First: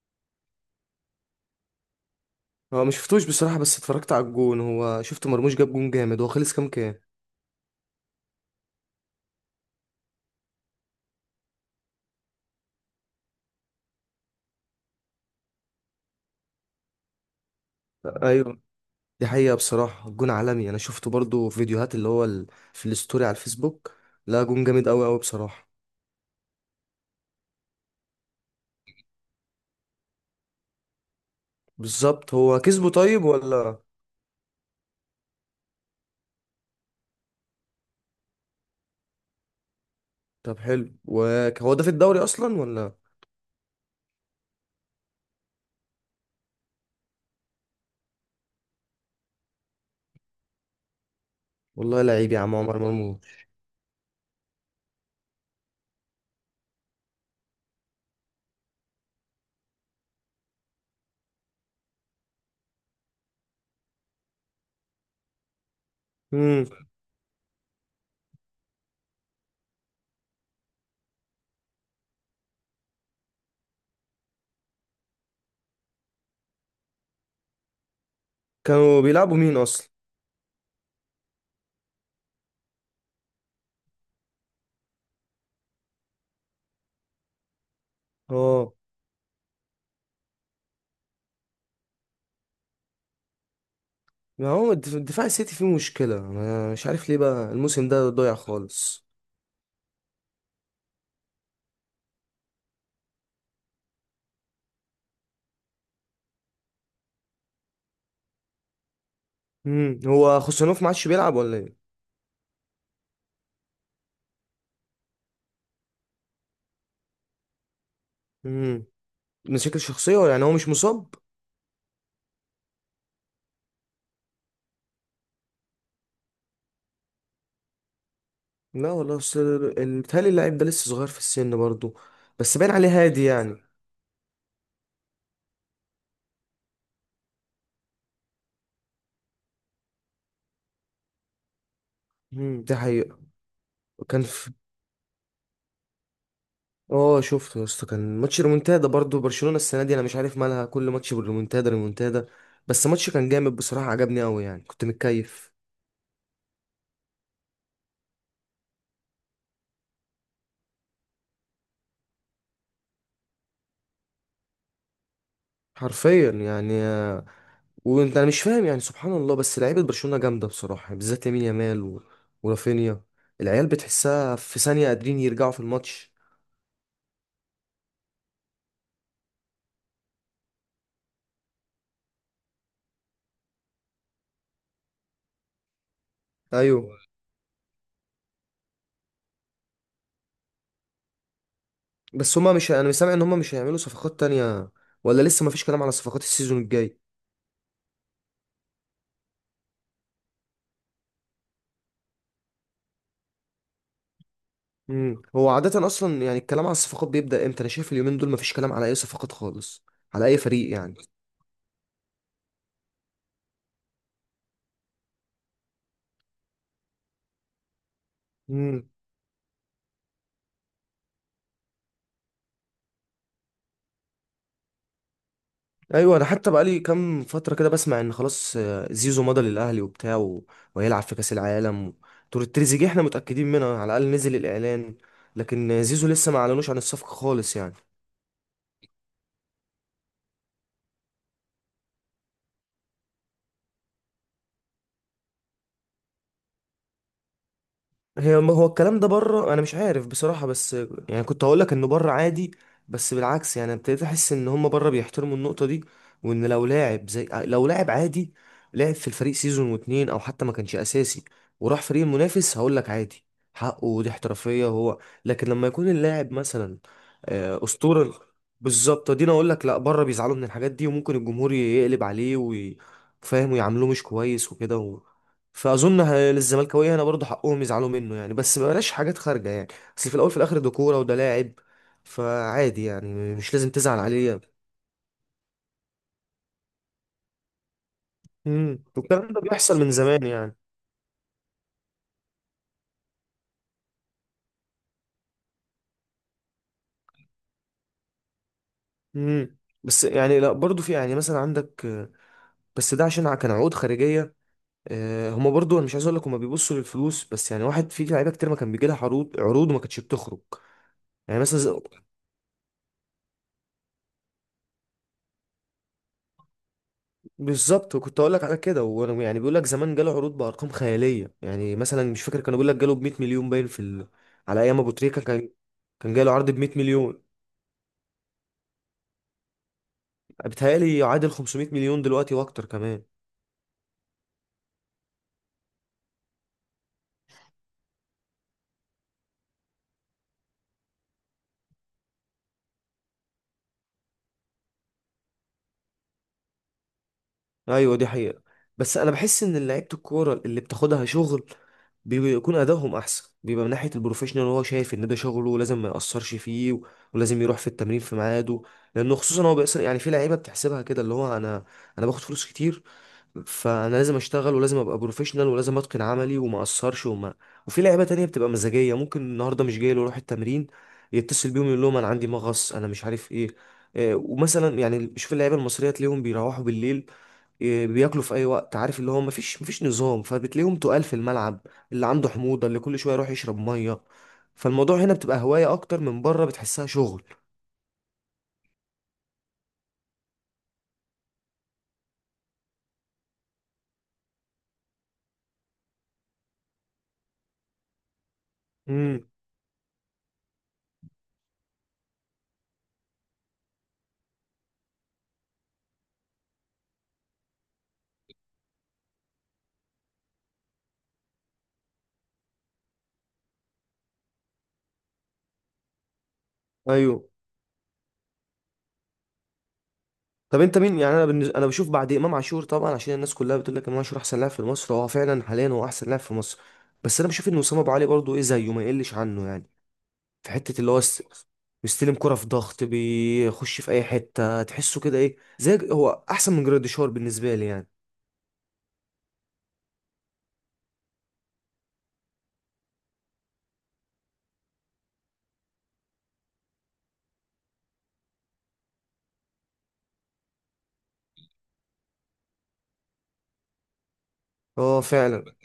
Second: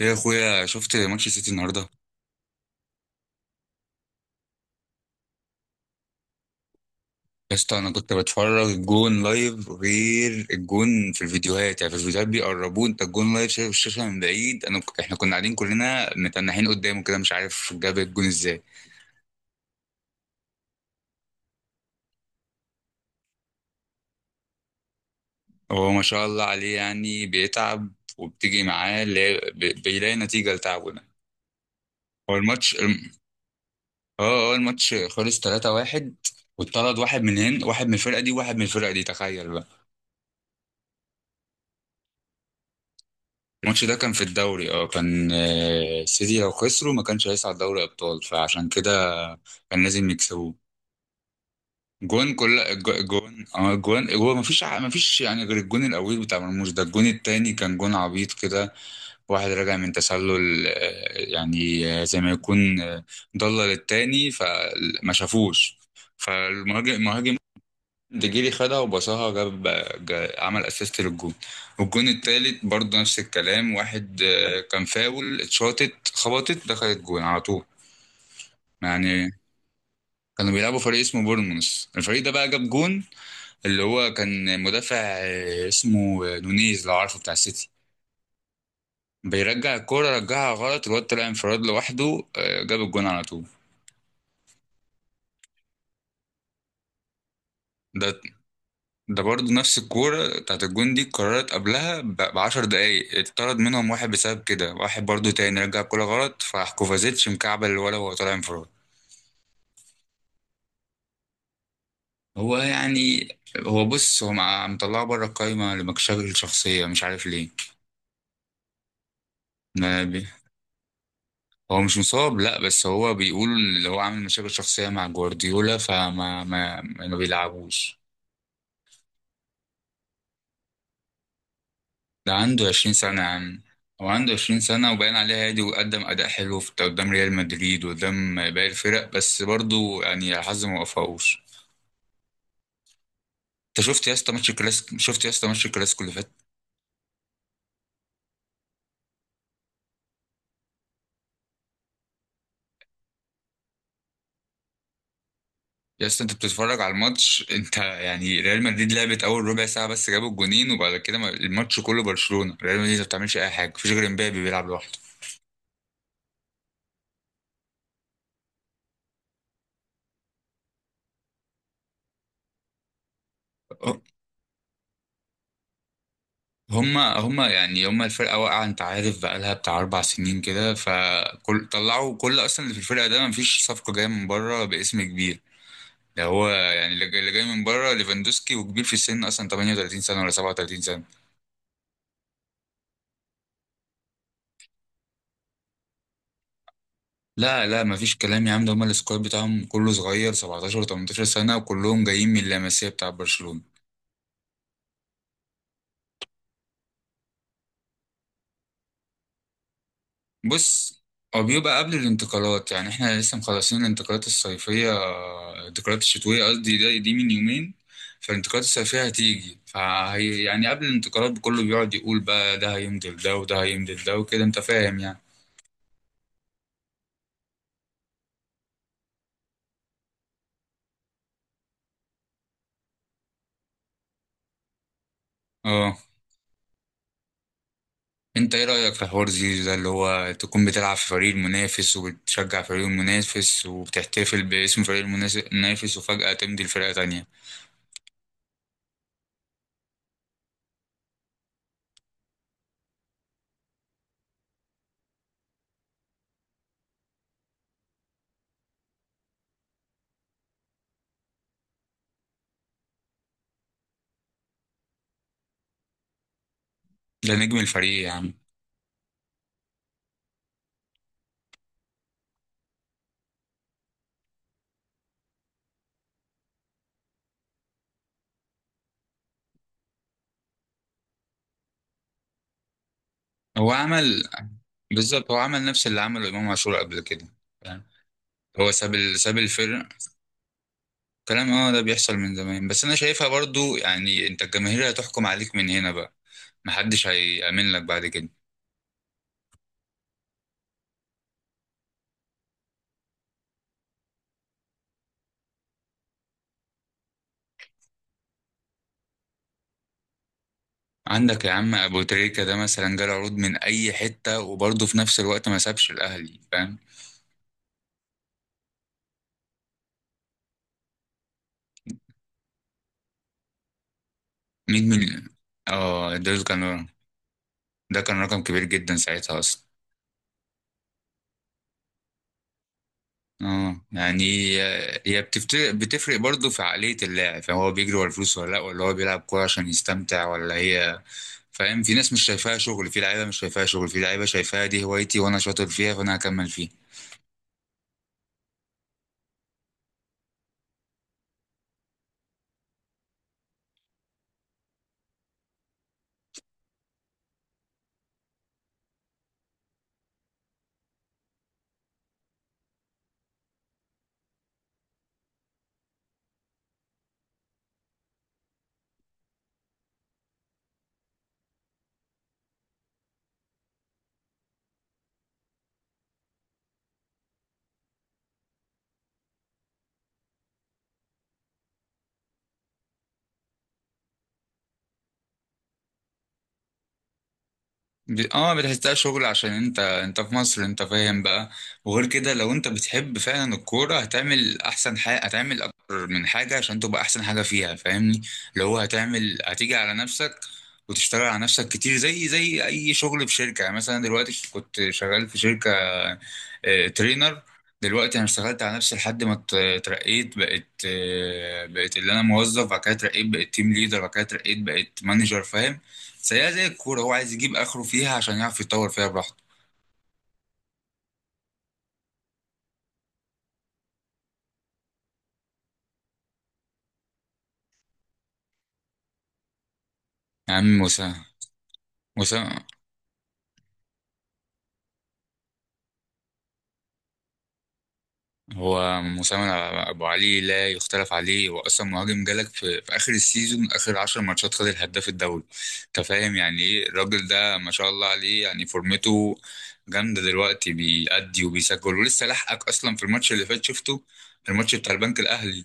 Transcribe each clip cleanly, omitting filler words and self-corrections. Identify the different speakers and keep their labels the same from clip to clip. Speaker 1: يا اخويا، شفت ماتش السيتي النهارده؟
Speaker 2: هو ما شفتوش بصراحة، بس اتفرجت على الجون. هو شفت مرموش جاب جون جامد. هو خلص كام كام؟
Speaker 1: يا اسطى، انا كنت بتفرج الجون لايف، غير الجون في الفيديوهات. يعني في الفيديوهات بيقربوه، انت الجون لايف شايف الشاشه من بعيد. انا احنا كنا قاعدين كلنا متنحين قدامه كده، مش عارف جاب الجون
Speaker 2: ايوه،
Speaker 1: ازاي.
Speaker 2: دي حقيقة. بصراحة الجون عالمي، انا شفته برضو في فيديوهات اللي هو في الستوري على الفيسبوك. لا، جون جامد قوي قوي بصراحة.
Speaker 1: هو ما شاء الله عليه يعني بيتعب، وبتيجي معاه اللي هي بيلاقي نتيجه لتعبه ده.
Speaker 2: بالظبط.
Speaker 1: هو
Speaker 2: هو
Speaker 1: الماتش
Speaker 2: كسبه
Speaker 1: الم-
Speaker 2: طيب ولا؟
Speaker 1: اه اه الماتش خلص 3-1، واتطرد واحد من هنا، واحد من الفرقه دي، واحد من الفرقه دي، تخيل.
Speaker 2: طب حلو. وهو ده في الدوري اصلا ولا؟
Speaker 1: الماتش ده كان في الدوري، اه كان آه، السيتي لو خسروا ما كانش هيصعد دوري ابطال، فعشان كده كان لازم يكسبوه.
Speaker 2: والله لعيب
Speaker 1: جون
Speaker 2: يا عم،
Speaker 1: كل
Speaker 2: عمر
Speaker 1: جو- جون
Speaker 2: مرموش.
Speaker 1: اه جون، هو ما فيش، يعني غير الجون الاول بتاع مرموش ده، الجون التاني كان جون عبيط كده. واحد راجع من تسلل آه، يعني آه، زي ما يكون آه، ضلل التاني فما شافوش،
Speaker 2: امم
Speaker 1: فالمهاجم ديجيري خدها وبصاها جاب، عمل اسيست للجون. والجون التالت برضه نفس الكلام، واحد آه، كان فاول اتشاطت خبطت دخلت جون على طول.
Speaker 2: كانوا
Speaker 1: يعني
Speaker 2: بيلعبوا مين اصلا؟
Speaker 1: كانوا بيلعبوا فريق اسمه بورنموث، الفريق ده بقى جاب جون، اللي هو كان مدافع آه، اسمه آه، نونيز لو عارفه بتاع السيتي،
Speaker 2: اه،
Speaker 1: بيرجع الكورة رجعها غلط، الواد طلع انفراد لوحده آه، جاب الجون على طول.
Speaker 2: ما هو دفاع السيتي فيه مشكلة. انا مش عارف ليه بقى الموسم ده
Speaker 1: ده
Speaker 2: ضايع خالص.
Speaker 1: ده برضه نفس الكورة بتاعت الجون دي، اتكررت قبلها بعشر دقايق، اتطرد منهم واحد بسبب كده، واحد برضه تاني رجع الكورة غلط، فراح كوفازيتش مكعبل الولا وهو طالع انفراد.
Speaker 2: هو خوسانوف ما عادش بيلعب ولا؟
Speaker 1: هو يعني، هو بص، هو مطلعه بره القايمة لمشاكل شخصية، مش عارف ليه.
Speaker 2: ايه، مشاكل
Speaker 1: ما
Speaker 2: شخصية
Speaker 1: بي...
Speaker 2: ولا يعني هو مش مصاب؟
Speaker 1: هو مش مصاب لا، بس هو بيقول اللي هو عامل مشاكل شخصية مع جوارديولا، فما ما, ما بيلعبوش.
Speaker 2: لا والله، أصل بيتهيألي اللاعب ده لسه صغير في السن برضه.
Speaker 1: ده
Speaker 2: بس
Speaker 1: عنده
Speaker 2: باين عليه
Speaker 1: 20 سنة
Speaker 2: هادي
Speaker 1: يا
Speaker 2: يعني.
Speaker 1: عم. هو عنده 20 سنة وباين عليه هادي، وقدم أداء حلو في قدام ريال مدريد وقدام باقي الفرق، بس برضه يعني الحظ ما وفقوش.
Speaker 2: ده حقيقة.
Speaker 1: انت شفت يا
Speaker 2: كان
Speaker 1: اسطى ماتش
Speaker 2: في
Speaker 1: الكلاسيكو؟ اللي فات.
Speaker 2: اه شفته يا اسطى، كان ماتش ريمونتادا برضه. برشلونة السنة دي انا مش عارف مالها، كل ماتش بالريمونتادا ريمونتادا. بس ماتش كان جامد بصراحة، عجبني قوي يعني، كنت متكيف.
Speaker 1: يا اسطى انت بتتفرج على الماتش؟ انت يعني ريال مدريد لعبت اول ربع ساعة بس، جابوا الجونين، وبعد كده الماتش كله برشلونة، ريال مدريد ما بتعملش اي حاجة، مفيش غير امبابي بيلعب لوحده.
Speaker 2: حرفيا يعني. انا مش فاهم يعني، سبحان الله. بس لعيبة برشلونة جامدة بصراحة، بالذات يمين يامال ورافينيا. العيال بتحسها في ثانية قادرين يرجعوا في الماتش.
Speaker 1: هما يعني، هما الفرقة واقعة، انت عارف بقالها بتاع أربع سنين كده، فكل طلعوا، كل أصلا اللي في الفرقة ده مفيش صفقة جاية من بره باسم كبير. ده هو يعني
Speaker 2: ايوه،
Speaker 1: اللي جاي، من بره ليفاندوسكي، وكبير في السن أصلا، 38 سنة ولا 37 سنة.
Speaker 2: بس هما مش انا مش سامع ان هما مش هيعملوا صفقات تانية، ولا لسه مفيش كلام على صفقات السيزون الجاي.
Speaker 1: لا لا مفيش كلام يا عم، ده هما السكواد بتاعهم كله صغير، 17 و 18 سنة، وكلهم جايين من اللاماسيا بتاع برشلونة.
Speaker 2: هو عادة اصلا يعني الكلام على الصفقات بيبدأ امتى؟ انا شايف اليومين دول مفيش كلام على اي صفقات خالص، على اي فريق يعني.
Speaker 1: بص، هو بيبقى قبل الانتقالات يعني، احنا لسه مخلصين الانتقالات الصيفية، الانتقالات الشتوية قصدي دي من يومين. فالانتقالات
Speaker 2: امم
Speaker 1: الصيفية هتيجي، فهي يعني قبل الانتقالات كله بيقعد يقول بقى ده هيمضي ده وده هيمضي ده وكده، انت فاهم يعني.
Speaker 2: ايوه، انا حتى بقالي كام فترة كده بسمع ان خلاص، زيزو مضى للاهلي وبتاع وهيلعب في كأس العالم. تور التريزيجيه احنا متأكدين منها، على الاقل نزل الاعلان. لكن
Speaker 1: اه،
Speaker 2: زيزو لسه ما اعلنوش عن الصفقة خالص يعني.
Speaker 1: انت ايه رأيك في حوار زيزو ده، اللي هو تكون بتلعب في فريق المنافس، وبتشجع فريق المنافس، وبتحتفل باسم فريق المنافس، وفجأة تمضي لفرقة تانية.
Speaker 2: هو الكلام ده بره انا مش عارف بصراحة، بس يعني كنت هقول لك انه بره عادي. بس بالعكس يعني ابتديت احس ان هم بره بيحترموا النقطة دي. وان لو لاعب زي لو لاعب عادي لعب في الفريق سيزون واتنين او حتى ما كانش اساسي وراح فريق منافس، هقول لك عادي، حقه، ودي احترافية هو. لكن لما يكون اللاعب مثلا
Speaker 1: ده نجم الفريق
Speaker 2: اسطورة.
Speaker 1: يعني.
Speaker 2: بالظبط، دي انا اقول لك لا، بره بيزعلوا من الحاجات دي، وممكن الجمهور يقلب عليه فاهم، ويعاملوه مش كويس وكده. فاظن للزملكاويه هنا برضه حقهم يزعلوا منه يعني، بس بلاش حاجات خارجه يعني. اصل في الاول في الاخر ده كوره وده لاعب، فعادي يعني مش
Speaker 1: هو
Speaker 2: لازم تزعل
Speaker 1: عمل
Speaker 2: عليه.
Speaker 1: بالظبط، هو عمل نفس اللي عمله امام عاشور قبل كده، فاهم؟ هو
Speaker 2: والكلام
Speaker 1: ساب
Speaker 2: ده بيحصل
Speaker 1: الفرق.
Speaker 2: من زمان يعني.
Speaker 1: كلام، اه ده بيحصل من زمان، بس انا شايفها برضو يعني، انت الجماهير هتحكم عليك من هنا بقى، محدش هيأمن لك بعد كده.
Speaker 2: امم بس يعني لا، برضه في يعني مثلا عندك بس ده عشان كان عقود خارجيه. هما برضه انا مش عايز اقول لك هما بيبصوا للفلوس، بس يعني واحد في لعيبه كتير ما كان بيجي لها عروض عروض وما كانتش بتخرج. يعني
Speaker 1: عندك يا عم
Speaker 2: مثلا،
Speaker 1: ابو تريكة ده مثلا، جاله عروض من اي حتة، وبرضه في نفس الوقت ما سابش الاهلي، فاهم.
Speaker 2: بالظبط، وكنت اقول لك على كده. وانا يعني بيقول لك زمان جاله عروض بارقام خياليه، يعني مثلا مش فاكر، كانوا بيقول لك جاله ب 100 مليون، باين في على
Speaker 1: 100
Speaker 2: ايام ابو تريكه
Speaker 1: مليون؟
Speaker 2: كان، كان
Speaker 1: اه ده
Speaker 2: جاله عرض ب 100
Speaker 1: كان،
Speaker 2: مليون.
Speaker 1: ده كان رقم كبير جدا ساعتها اصلا.
Speaker 2: بيتهيألي يعادل 500 مليون دلوقتي واكتر كمان.
Speaker 1: اه يعني، هي بتفرق برضه في عقلية اللاعب، يعني هو بيجري ورا الفلوس ولا لا، ولا هو بيلعب كورة عشان يستمتع ولا هي. فاهم، في ناس مش شايفاها شغل، في لعيبة مش شايفاها شغل في لعيبة شايفاها دي هوايتي وانا شاطر فيها، فانا هكمل فيها.
Speaker 2: ايوه دي حقيقه. بس انا بحس ان لعيبه الكوره اللي بتاخدها شغل بيكون ادائهم احسن، بيبقى من ناحيه البروفيشنال هو شايف ان ده شغله ولازم ما ياثرش فيه ولازم يروح في التمرين في ميعاده. لانه خصوصا هو بيأثر يعني، في لعيبه بتحسبها كده اللي هو انا باخد فلوس كتير، فانا لازم اشتغل ولازم ابقى بروفيشنال ولازم اتقن عملي وما اقصرش وما. وفي لعيبه تانية بتبقى مزاجيه، ممكن النهارده مش جاي له يروح التمرين، يتصل بيهم يقول لهم انا عندي مغص، انا مش عارف ايه. ومثلا يعني شوف اللعيبه المصريه تلاقيهم بيروحوا بالليل، بياكلوا في اي وقت، عارف اللي هو مفيش نظام، فبتلاقيهم تقال في الملعب، اللي عنده حموضه، اللي كل شويه يروح يشرب ميه. فالموضوع هنا بتبقى هوايه اكتر، من بره بتحسها شغل.
Speaker 1: بتحسها شغل عشان انت، في مصر، انت فاهم بقى. وغير كده لو انت بتحب فعلا الكورة، هتعمل احسن حاجة، هتعمل اكتر من حاجة عشان تبقى احسن حاجة فيها، فاهمني. اللي هو
Speaker 2: امم
Speaker 1: هتعمل، هتيجي على نفسك وتشتغل على نفسك كتير، زي اي شغل في شركة. يعني مثلا دلوقتي كنت شغال في شركة آه، ترينر، دلوقتي انا اشتغلت على نفسي لحد ما اترقيت، بقيت آه، بقيت اللي انا موظف، بعد كده اترقيت بقيت تيم ليدر، بعد كده اترقيت بقيت مانجر، فاهم. زيها زي الكوره، هو
Speaker 2: ايوه،
Speaker 1: عايز يجيب اخره فيها عشان يعرف يتطور فيها براحته.
Speaker 2: طب انت مين يعني؟ انا بشوف بعد امام عاشور طبعا، عشان الناس كلها بتقول لك امام عاشور احسن لاعب في مصر. هو فعلا حاليا هو احسن لاعب في مصر. بس انا بشوف ان وسام ابو علي برضه ايه زيه ما يقلش عنه يعني. في
Speaker 1: يا عم
Speaker 2: حته اللي هو
Speaker 1: وسام،
Speaker 2: بيستلم كرة في
Speaker 1: وسام
Speaker 2: ضغط، بيخش في اي حته تحسه كده، ايه زي هو احسن من جراديشار بالنسبه لي يعني.
Speaker 1: هو مساهم. ابو علي لا يختلف عليه، هو اصلا مهاجم، جالك في اخر السيزون، اخر 10 ماتشات خد الهداف الدوري. انت فاهم يعني ايه الراجل ده، ما شاء الله عليه، يعني فورمته جامده دلوقتي، بيأدي وبيسجل، ولسه لحقك اصلا في الماتش اللي فات شفته، الماتش بتاع
Speaker 2: اه
Speaker 1: البنك
Speaker 2: فعلا.
Speaker 1: الاهلي.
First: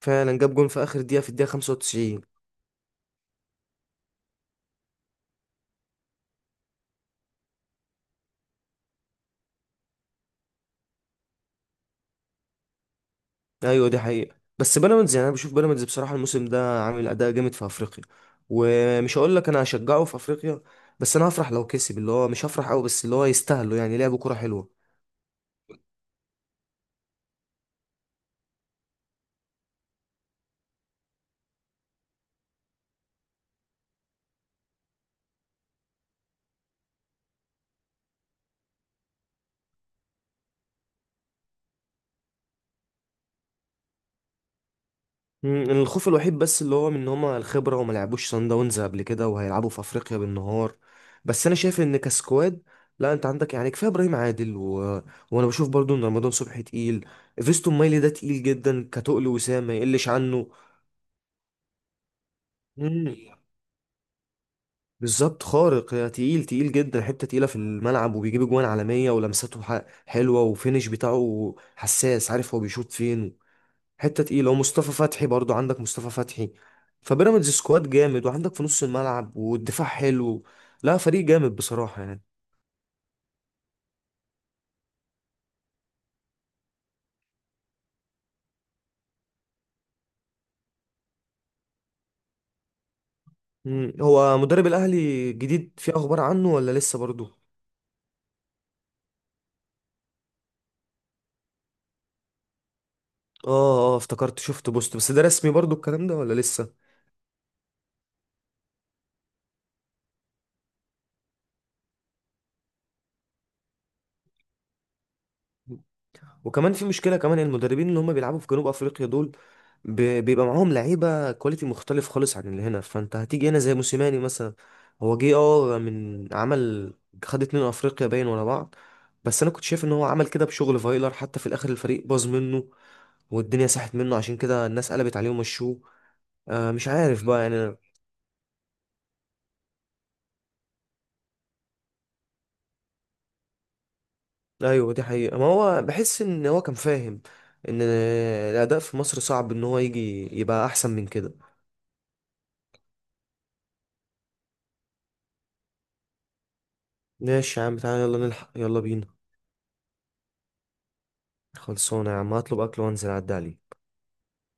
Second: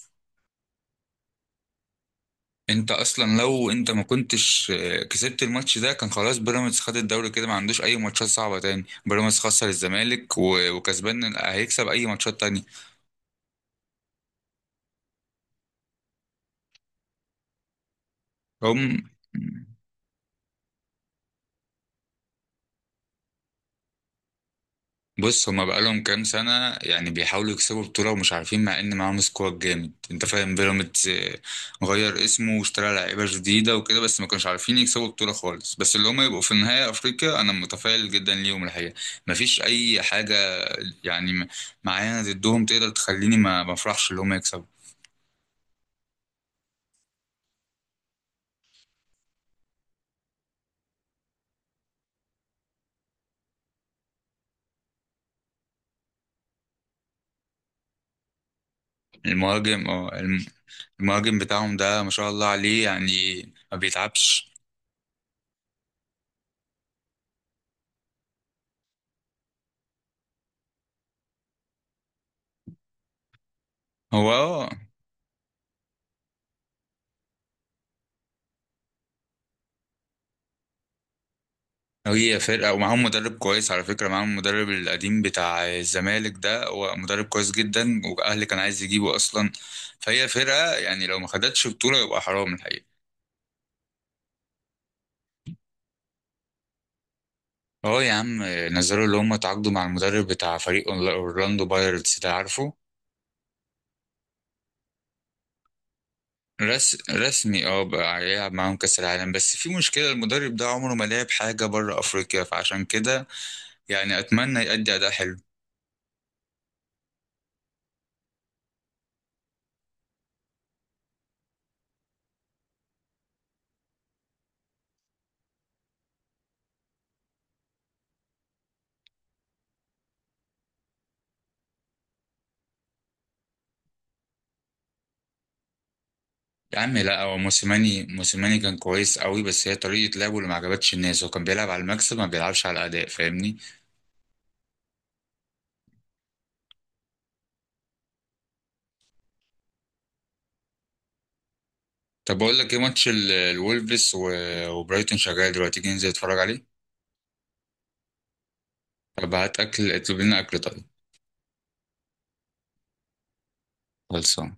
Speaker 2: فعلا جاب جون في اخر دقيقه، في الدقيقه 95.
Speaker 1: انت اصلا لو انت ما كنتش آه، كسبت الماتش ده، كان خلاص بيراميدز خد الدوري كده، ما عندوش اي ماتشات صعبه تاني، بيراميدز خسر الزمالك وكسبان هيكسب اي ماتشات تانية.
Speaker 2: ايوه دي حقيقة. بس بيراميدز يعني انا بشوف بيراميدز بصراحة الموسم ده عامل اداء جامد في افريقيا،
Speaker 1: هم،
Speaker 2: ومش هقول لك انا هشجعه في افريقيا، بس انا هفرح لو كسب، اللي هو مش هفرح قوي بس اللي هو يستاهلوا يعني، لعبوا كرة حلوة.
Speaker 1: بص، هما بقالهم كام سنة يعني بيحاولوا يكسبوا بطولة ومش عارفين، مع إن معاهم سكواد جامد، أنت فاهم بيراميدز آه، غير اسمه واشترى لعيبة جديدة وكده، بس ما كانوش عارفين يكسبوا بطولة خالص. بس اللي هما يبقوا في النهاية أفريقيا أنا متفائل جدا ليهم الحقيقة، مفيش أي حاجة يعني معانا ضدهم تقدر تخليني ما أفرحش اللي هما يكسبوا.
Speaker 2: الخوف الوحيد بس اللي هو من ان هما الخبرة وما لعبوش صن داونز قبل كده، وهيلعبوا في افريقيا بالنهار. بس انا شايف ان كسكواد، لا انت عندك يعني كفايه ابراهيم عادل وانا بشوف برضو ان رمضان صبحي تقيل. فيستون مايلي ده تقيل جدا، كتقل وسام ما
Speaker 1: المهاجم
Speaker 2: يقلش
Speaker 1: اه الم-
Speaker 2: عنه.
Speaker 1: المهاجم بتاعهم ده ما شاء الله عليه يعني،
Speaker 2: مم.
Speaker 1: ما بيتعبش.
Speaker 2: بالظبط خارق يا، تقيل تقيل جدا، حتة تقيلة في الملعب، وبيجيب اجوان عالمية، ولمساته حلوة، وفينش بتاعه حساس عارف هو بيشوط فين. حتة
Speaker 1: هو
Speaker 2: تقيلة.
Speaker 1: آه،
Speaker 2: ومصطفى فتحي برضو، عندك مصطفى فتحي. فبيراميدز سكواد جامد، وعندك في نص الملعب والدفاع حلو. لا فريق جامد بصراحة يعني.
Speaker 1: هي فرقة، ومعاهم مدرب كويس على فكرة، معاهم المدرب القديم بتاع الزمالك ده، هو مدرب كويس جدا، وأهلي كان عايز يجيبه أصلا. فهي فرقة يعني لو ما خدتش بطولة يبقى حرام الحقيقة.
Speaker 2: مم. هو مدرب الأهلي الجديد في أخبار عنه ولا لسه برضو؟
Speaker 1: اه يا عم، نزلوا اللي هم تعاقدوا مع المدرب بتاع فريق أورلاندو بايرتس ده، عارفه.
Speaker 2: اه، اه، افتكرت شفت بوست، بس ده رسمي برضو الكلام ده ولا لسه؟
Speaker 1: رسمي، اه بقى هيلعب معاهم كأس العالم، بس في مشكلة المدرب ده عمره ما لعب حاجة بره أفريقيا، فعشان كده يعني أتمنى يأدي أداء حلو.
Speaker 2: وكمان في مشكله كمان، المدربين اللي هم بيلعبوا في جنوب افريقيا دول بيبقى معاهم لعيبه كواليتي مختلف خالص عن اللي هنا، فانت هتيجي هنا زي موسيماني مثلا. هو جه من عمل، خد اتنين افريقيا باين ورا بعض. بس انا كنت شايف ان هو عمل كده بشغل فايلر، حتى في الاخر الفريق باظ منه، والدنيا ساحت منه، عشان كده الناس قلبت عليه ومشوه.
Speaker 1: يا
Speaker 2: مش
Speaker 1: عم لا،
Speaker 2: عارف
Speaker 1: هو
Speaker 2: بقى يعني.
Speaker 1: موسيماني، كان كويس قوي، بس هي طريقة لعبه اللي ما عجبتش الناس، هو كان بيلعب على المكسب ما بيلعبش على الأداء، فاهمني.
Speaker 2: ايوه دي حقيقة، ما هو بحس ان هو كان فاهم ان الاداء في مصر صعب ان هو يجي يبقى احسن من كده.
Speaker 1: طب بقول لك ايه، ماتش الولفز وبرايتون شغال دلوقتي، تيجي ننزل نتفرج عليه؟
Speaker 2: ماشي يا عم، تعالى يلا نلحق، يلا بينا.
Speaker 1: طب هات أكل، اطلب لنا أكل طيب.
Speaker 2: خلصانة يا عم، هطلب أكل وأنزل أعدي عليك.
Speaker 1: خلصان.